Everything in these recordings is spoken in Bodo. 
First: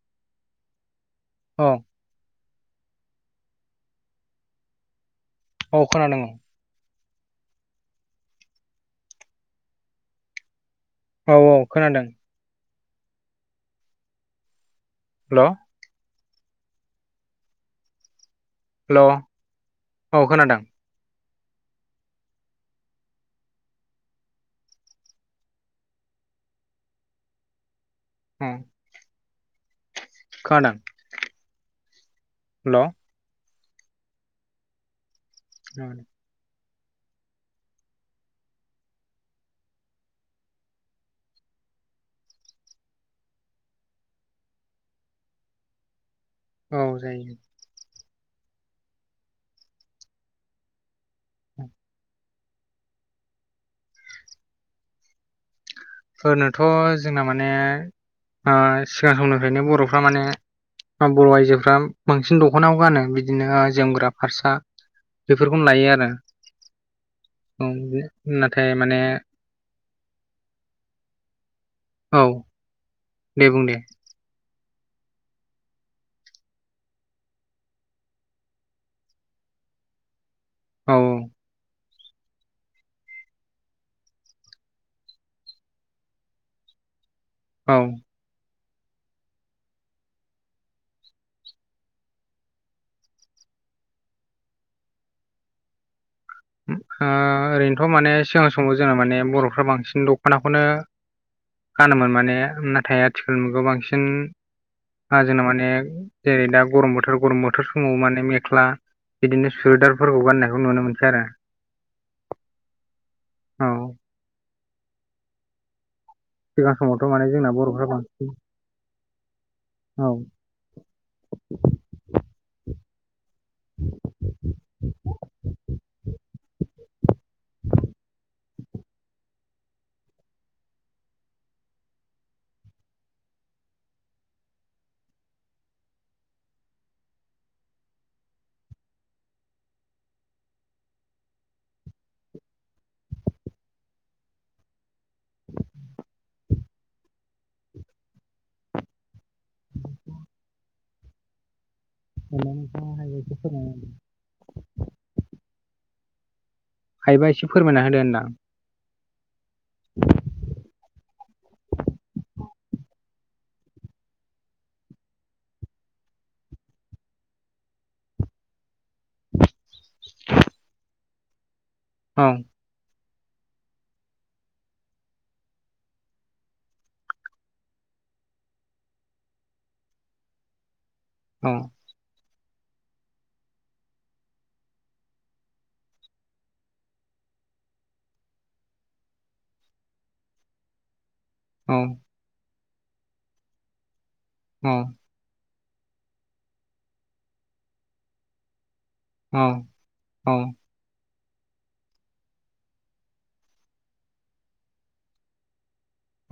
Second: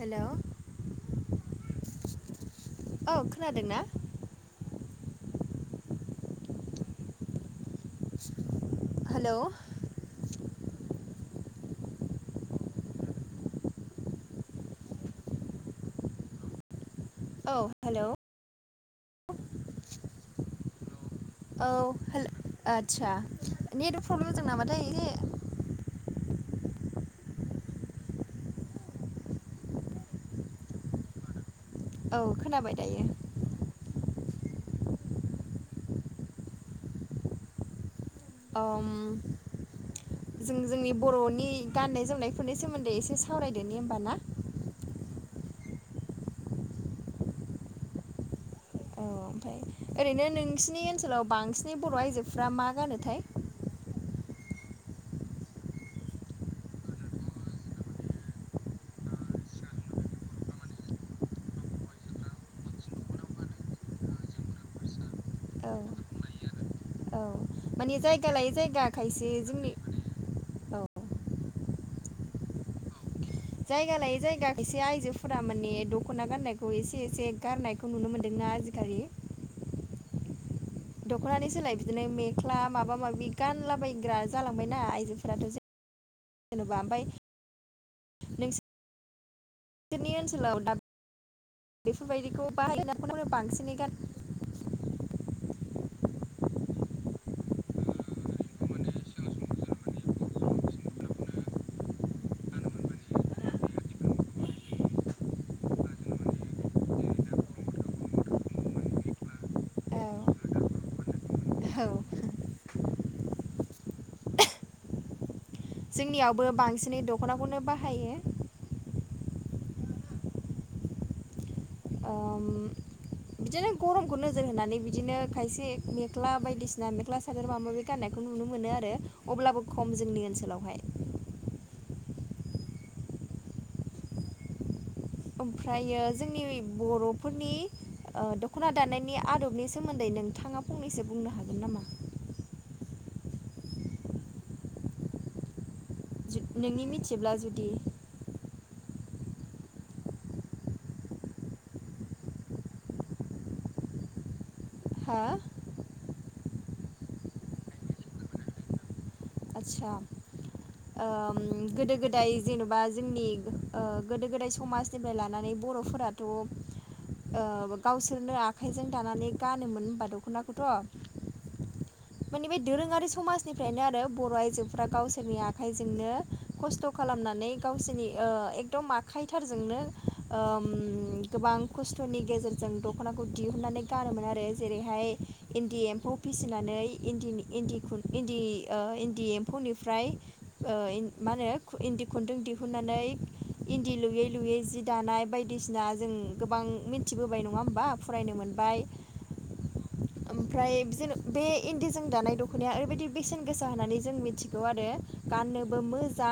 हेल' औ औ खोनादों ना? औ खोनादों। हेल' औ औ खोनादों। हेल' औ हेल' हेल' औ खोनादों औ हेल आदसा नेट प्रब्लेम जादों नामाथाय [inaudible] ओम खोनादों औ खोनाबाय हेल' औ दायो औ आम जों जोंनि बर'नि गाननाय जोमनायफोरनि सोमोन्दै एसे सावरायदोनि होमबा ना [inaudible] औ जायो औ ओमफ्राय ओरैनो नोंसिनि ओनसोलाव बांसिनै बर' आइजोफ्रा मा गानोथाय ओरैनोथ' जोंना माने सिगां समनिफ्रायनो बर'फ्रा माने बर' आइजोफ्रा बांसिन दख'नाखौ गानो बिदिनो जोमग्रा फारसा बेफोरखौनो औ लायो आरो औ मानि जायगा लायै नाथाय जायगा माने खायसे जोंनि औ औ दे बुं दे जायगा लायै जायगा एसे आइजोफोरा माने दख'ना गाननायखौ एसे एसे गारनायखौ नुनो मोन्दोंना आजिखालि [inaudible] औ दखनानि सोलाय बिदिनो मेख्ला माबा माबि गानलाबायग्रा जालांबायना आइजोफोराथ' जे जेनेबा ओमफ्राय औ नि ओनसोलाव दाब बेफोरबायदिखौ [unintelligible] बांसिनै गार [unintelligible] ओ ओरैनोथ' माने सिगां समाव जोङो माने बर'फ्रा बांसिन दख'नाखौनो गानोमोन माने नाथाय आथिखाल मुगायाव बांसिन ओ जोंना माने जेरै दा गरम बोथोर गरम बोथोर समाव माने मेख्ला बिदिनो औ सुवेदारफोरखौ गाननायखौ नुनो मोनसै आरो औ औ जोंनियावबो सिगां बांसिनै समावथ' माने जोंना दख'नाखौनो बर'फ्रा बाहायो बांसिन औ अम बिदिनो गरमखौ नोजोर होनानै बिदिनो खायसे मेख्ला बायदिसिना मेख्ला सादोर माबा माबि गाननाय खौ नुनो मोनो आरो अब्लाबो खम जोंनि ओनसोलावहाय ओमफ्रायो जोंनि बर'फोरनि ओ दख'ना दानायनि आदबनि सोमोन्दै नोंथां थाङा फंनैसो बुंनो हागोन नामा नोंनि मिथिब्ला जुदि हा [unintelligible] हायोबा एसे फोरमायना होदो होनदां आदसा गोदो गोदाय जेन'बा जोंनि ओ गोदो गोदाय समाजनिफ्राय लानानै बर'फोराथ' ओ गावसोरनो आखाइजों दानानै गानोमोन होमबा दख'नाखौथ' औ माने बे दोरोङारि समाजनिफ्रायनो आरो बर' आइजोफ्रा गावसोरनि आखाइजोंनो खस्थ' खालामनानै गावसोरनि ओ एकदम आखाइथारजोंनो औ गोबां खस्थ'नि गेजेर जों दख'नाखौ दिहुनन्नानै गानोमोन आरो जेरैहाय इन्दि एम्फौ फिसिनानै इन्दि इन्दि इन्दि ओ इन्दि ओ एम्फौनिफ्राय मा औ होनो इन्दि खुन्दुं दिहुननानै इन्दि लुयै लुयै औ जि दानाय बाय बायदिसिना जों गोबां मिथिबोबाय नङा होमबा फरायनो मोनबाय औ औ ओमफ्राय जेन बे इन्दिजों दानाय दख'नाया ओरैबायदि बेसेन गोसा होननानै जों मिथिगौ आरो गाननो। बो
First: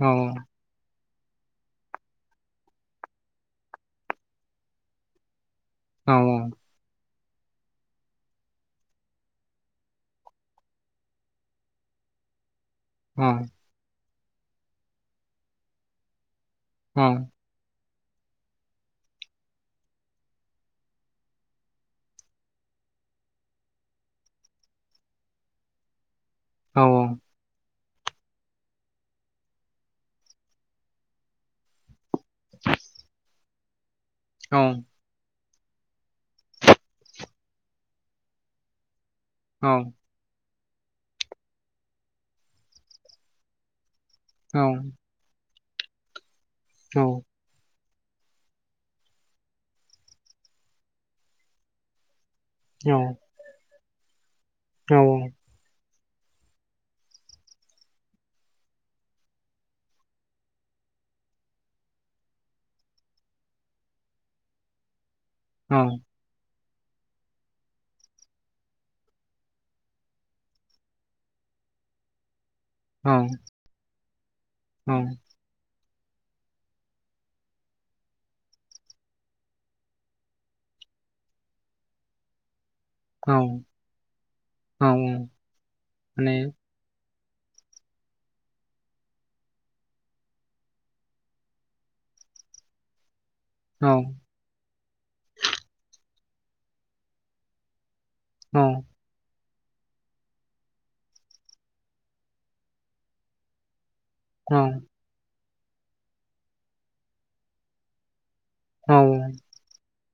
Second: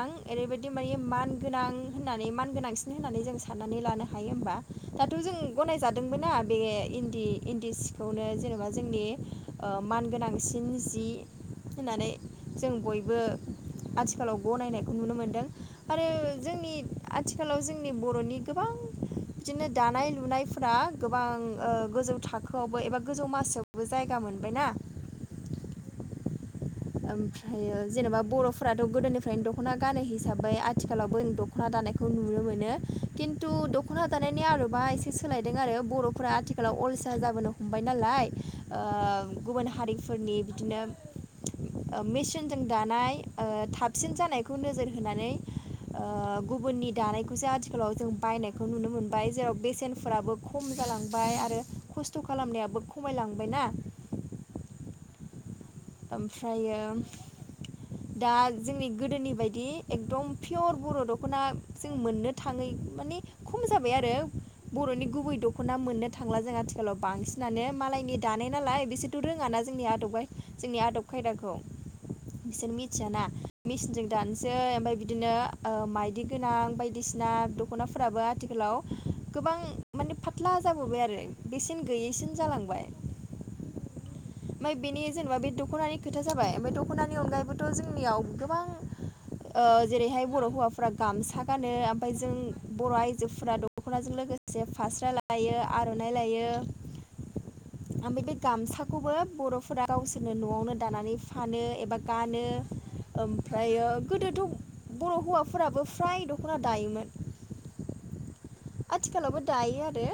औ ओरै बायदि माने मा न गोनां होननानै मान गोनांसिन होननानै जों साननानै लानो हायो होमबा दाथ' जों औ गनायजादोंबोनना बे इन्दि इन्दि सिखौनो जेनेबा जोंनि ओ मानगोनांसिन जि होननानै जों बयबो औ आथिखालाव गनायनायखौ नुनो मोन्दों आरो। जोंनि आथिखालाव जों जोंनि बर'नि गोबां बिदिनो दानाय लुनायफोरा गोबां गोजौ ओ थाखोआवबो एबा गोजौ मासियावबो जायगा मोनबायना औ ओमफ्रायो जेनेबा बर'फोराथ' गोदोनिफ्रायनो दख'ना गानो हिसाबै आथिखालावबो दख'ना दानायखौ खौ नुनो मोनो। खिन्थु दख'ना दानायनि आदबा एसे सोलायदों। आरो बर'फोरा आथिखालाव अल साहा जाबोनो हमबाय नालाय ओ गुबुन हारिफोरनि बिदिनो ओ मेचनजों दानाय सा बांसिन जानायखौ नोजोर होनानै गुबुननि दानायखौसो आ थिखालाव जों बायनायखौ नुनो मोनबाय जेराव बेसेनफोराबो खम जालांबाय आरो खस स्थ' खालामनायाबो खमायलांबाय ना। औ ओमफ्रायो दा जोंनि गोदोनि बायदि एकदम पियर बर' दख'ना जों मोननो थाङै मानि खम जाबाय आरो बर'नि गुबै दख'ना मोननो थांला जोंहा गोलाव बांसिनानो मालायनि दानाय नालाय बिसोरथ' रोङाना जोंनि आदबै जोंनि आदब खायदाखौ बिसोर मिथियाना मिसिनजों दानो बै ओमफ्राय औ बिदिनो माइ यदि गोनां बायदिसिना दख'नाफोराबो आथिखालाव गोबां माने फाथ्ला जाबोबाय आरो। बेसेन गैयैसिन जालांबाय। औ ओमफ्राय बेनि औ जेनेबा बे दख'नानि खोथा माने जाबाय ओमफ्राय दख'ना नि अनगायैबोथ' जोंनियाव गोबां ओ जेरैहाय बर' हौवाफोरा गामसा गानो ओमफ्राय जों बर' आइ जोफोरा औ औ दख'नाजों लोगोसे फास्रा लायो आर'नाइ लायो। ओमफ्राय बे गामसाखौबो बरफो- रा गावसोरनो न'आवनो दानानै फानो एबा गानो। ओमफ्रायो गोदोथ' बर' हौवाफोराबो फ्राय दख'ना दायोमोन। औ आथिखालावबो दायो आरो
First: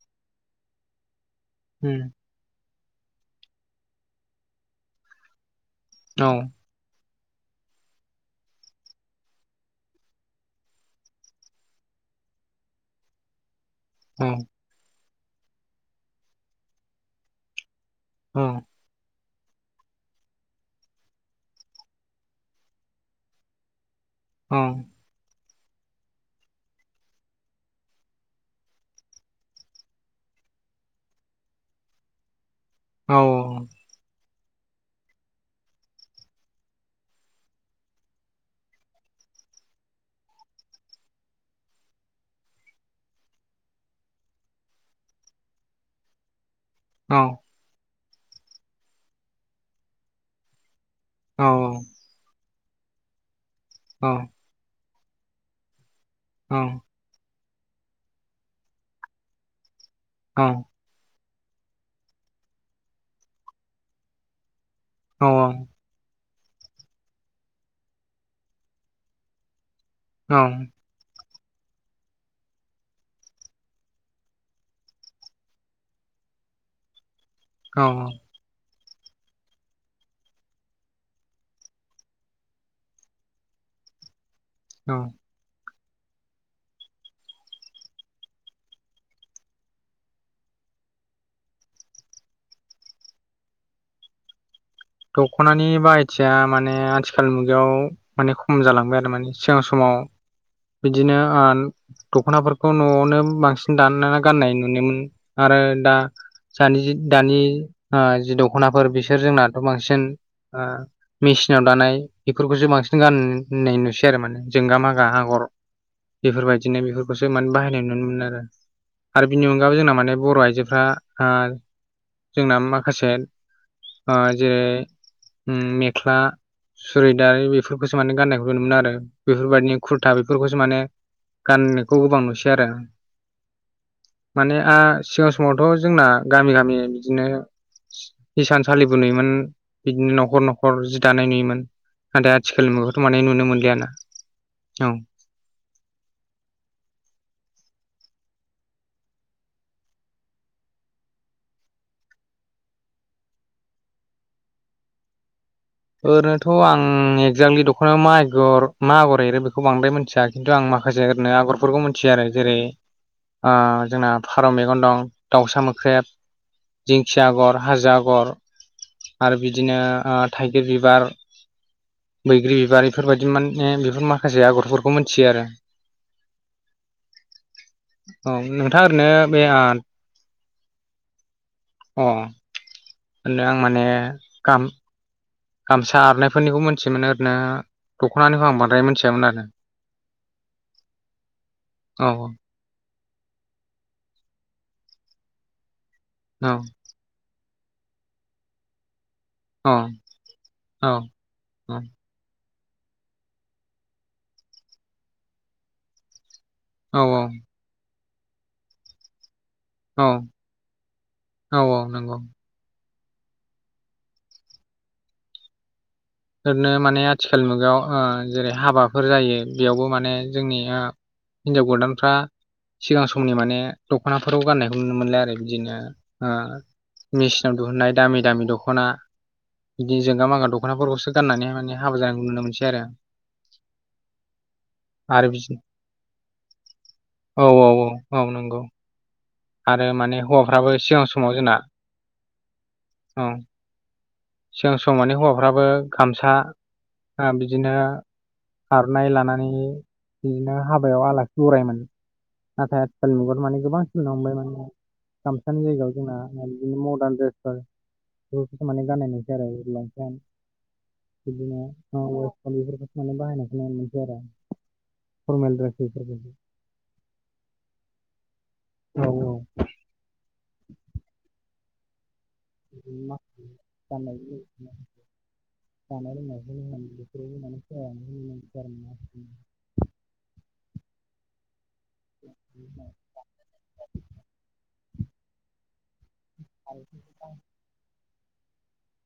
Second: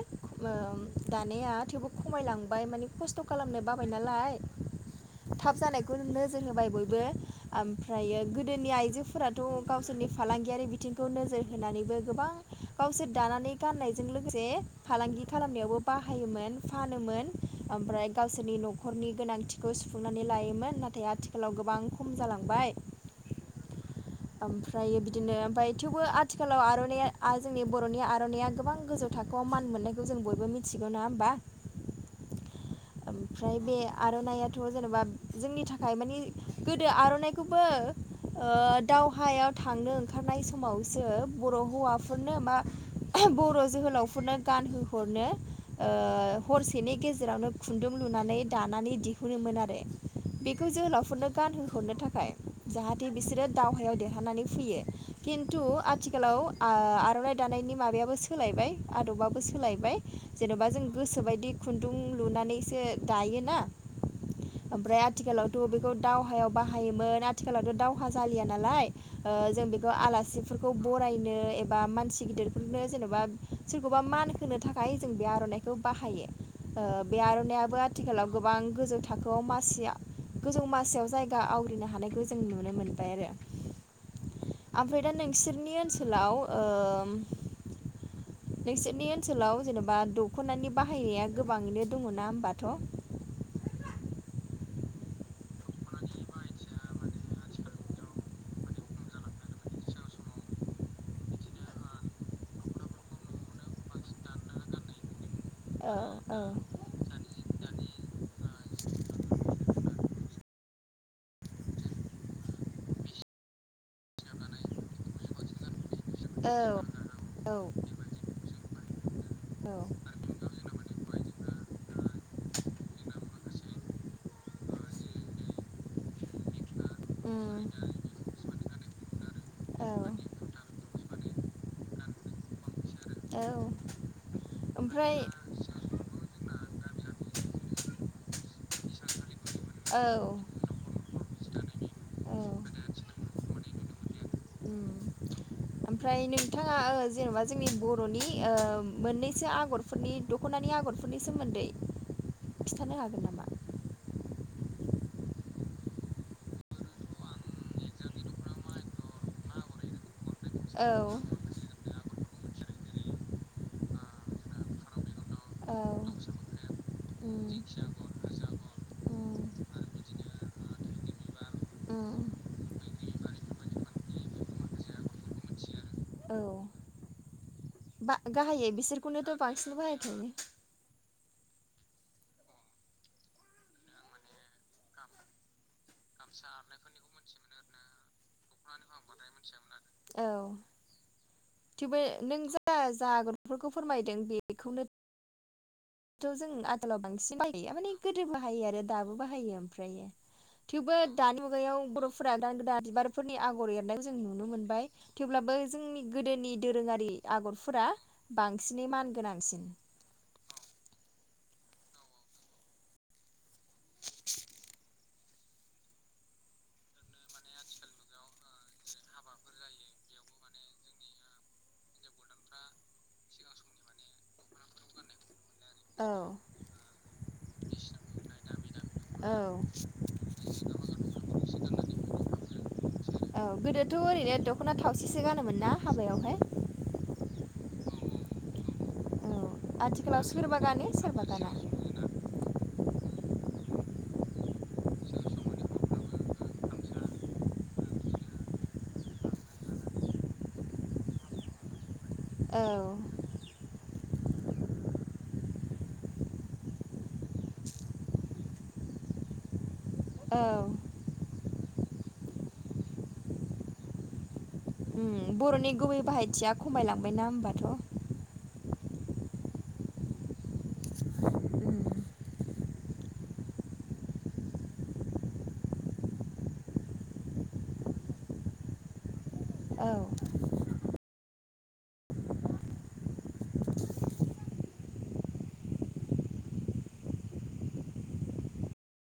ओम दानाया थेवबो खमायलां- बाय माने खस्थ' खालामनो बाबाय नालाय थाब जानायखौनो औ नोजोर होबाय बयबो ओमफ्रायो गोदोनि आइजोफोराथ' गावसोरनि फालांगियारि बिथिंखौ नोजोर होनानैबो गोबां गावसोर दानानै गाननायजों लोगोसे फालांगि खालामनायावबो बाहायोमोन फानोमोन। ओमफ्राय गावसोरनि न'खरनि गोनां- थिखौ सुफुंनानै लायोमोन नाथाय आथिखालाव गोबां खम जालांबाय। ओमफ्राय बिदिनो ओमफ्राय थेवबो आथिखालाव आर'नाइया जोंनि बर'नि आर'नायइया गोबां गोजौ थाखोआव मान मोननायखौ जों बयबो मिथि- गौ नङा होमबा। ओमफाय बे आरनाइया थ' जेनेबा जोंनि थाखाय मानि गोदो आर'नाइखौबो ओ दावहायाव थांनो ओंखारनाय समावसो बर' हौवाफोरनो मा बर' जोहो- लावफोरनो गानहोहरनो- हरसेनि गेजेरावनो खुन्दुं लुनानै दानानै दिहुनोमोन आरो बेखौ जोहोलाव - फोरनो गानहोहरनो थाखाय जाहाथे बिसोरो दावहायाव देरहानानै फैयो। खिन्थु आथिखालाव ओ आर'नाइ दानायनि माबायाबो सोलायबाय आदबाबो सोलायबाय‌। जेनेबा जों गोसोबायदि खुन्दुं लुनानैसो दायोना ओमफ्राय आथिखालावथ' बेखौ दावहायाव बाहायोमोन आथिखालावथ' दावहा जालिया नालाय ओ जों बेखौ आलासिफोरखौ बरायनो एबा मानसि गिदिरफोरनो जेन'बा सोरखौबा मान होनो थाखाय जों बे आर'नाइखौ बाहायो। ओ बे आर'नायइाबो आथिखालाव गोबां गोजौ थाखोआव मासिया गोजौ मासियाव जायगा आवग्रिनो हानायखौ जों नुनो मोन- बाय‌ आरो। ओमफाय दा नोंसोरनि ओनसो- लाव ओ नोंसोरनि ओनसोलाव जेनेबा दख'नानि बाहायनाया गोबाङैनो दङ' ना होमबाथ' [inaudible] दखनानि बाहायथिया माने आथिखाल मुगायाव माने खम जालांबाय आरो माने सिगां समाव बिदिनो ओ दख'नाफोरखौ न'आवनो बांसिन दाननानै गाननाय नुनो मोनोमोन आरो औ दा सानि दानि ओ जि दख'नाफोर बिसोर जोंनाथ' बांसिन ओ मेसिनाव दानाय बेफोरखौसो बांसिन गाननाय नुसै आरो माने जोंगा मागा आगर औ बेफोरबायदिनो बेफोरखौसो माने औ बाहायनाय नुनो मोनो आरो बिनि अनगाबो जोंना माने बर' आइजो फ्रा ओ जोंना माखासे ओ जेरै उम मेख्ला सुरिदारि उम बेफोरखौसो माने गाननायखौ नुनो मोनो आरो बेफोरबायदिनो औ खुरथा बे बेफोरखौसो माने गाननायखौ गोबां नुसै आरो माने आ ओमफ्राय सिगां समावथ' जोंना गामि गामि बिदिनो हिसान सलिबो नुयोमोन औ बिदिनो न'खर न'खर जि दानाय नुयोमोन नाथाय उम आथिखाल मुगायावथ' माने नुनो मोनलियाना औ ओमफ्राय नोंथाङा जेन'बा जोंनि बर'नि ओ मोननैसो आगरफोरनि दख'नानि आगर ननि सोमोन्दै खिन्थानो हागोन नामा ओरैनोथ' आं एक्जाक्टलि दख'नायाव माइगर मा आगर एरो बेखौ बांद्राय मिथिया खिन्थु आं औ माखसे ओरै आगरफोरखौ मोन मोनथियो आरो जेरै जोंना फारौ मेगन दं दाउसा मोख्रेब दिंखिया उम आगर हाजो आगर उम आरो बिदिनो ओह थाइगिर बिबार उम बैग्रि बिबार बेफोरबायदि माने बेफोर माखासे आगरफोरखौ मिथियो आरो औ गा औ गाहायै नोंथाङा ओरैनो बिसोरखौनोथ' बे अ बांसिन बाहाय अ आं माने गाम गामसा आरनायफोरनिखौ मोनथियोमोन ओरैनो दख'नानिखौ आं बांद्राय मिथियामोन आरो औ थेवबो औ नों जा जा आगरफोरखौ फोरमायदों बेखौनो खौ जों औ आगैलाव बांसिन बाहायो माने गोदो बाहायो आरो दाबो बाहायो औ ओमफ्रायो औ थेवबो दानि औ मुगायाव बर'फोरा गोदान गोदान बिबारफोरनि आगर एरनायाव जों नुनो मोनबाय थेवब्लाबो जोंनि गोदोनि औ दोरोङारि आगरफोरा बांसिनै मान गोनांसिन औ औ औ नंगौ फोरनो माने आथिखाल मुगायाव जेरै हाबाफोर जायो बेयावबो माने जोंनि हिनजाव गोदानफ्रा सिगां समनि माने दख'नाफोराव गाननायखौ नुनो मोनलाय आरोखि बिदिनो औ ओ मेसिनाव दिहुननाय दामि दामि दख'ना औ बिदि जोंगा मागा दख'नाफोरखौसो गाननानै माने हाबा जानायखौ नुनो मोनसै आरो औ गोदोथ' ओरैनो दख'ना थावसिसो आरो बिदि गानोमोन ना हाबायावहाय औ औ औ औ नंगौ औ आरो माने आथिखालाव सोरबा हौवाफ्राबो गानो सिगां सोरबा समाव गाना जोंना औ सिगां समाव माने हौवाफ्राबो गामसा बिदिनो आर'नाय लानानै बिदिनो हाबायाव आलासि बरायोमोन औ नाथाय आथिखालनि मुगायाव मानि गोबां हबाय माने गामसानि जायगायाव जोंना बिदिनो मदार्न ड्रेसफोर बेफोरखौ माने गाननाय नुसै आरो लंपेन्ट औ बिदिनो बेफोरखौसो माने बाहायनायखौ नुनो मोनसै आरो उम फरमेल बर'नि ड्रेस गुबै बेफोरखौसो बाहायथिया खमायलांबायना होमबाथ' औ औ उम [unintelligible] जानाय लोंनायफोरखौनो होन बेफोरबो माने [unintelligible] औ [inaudible] [inaudible]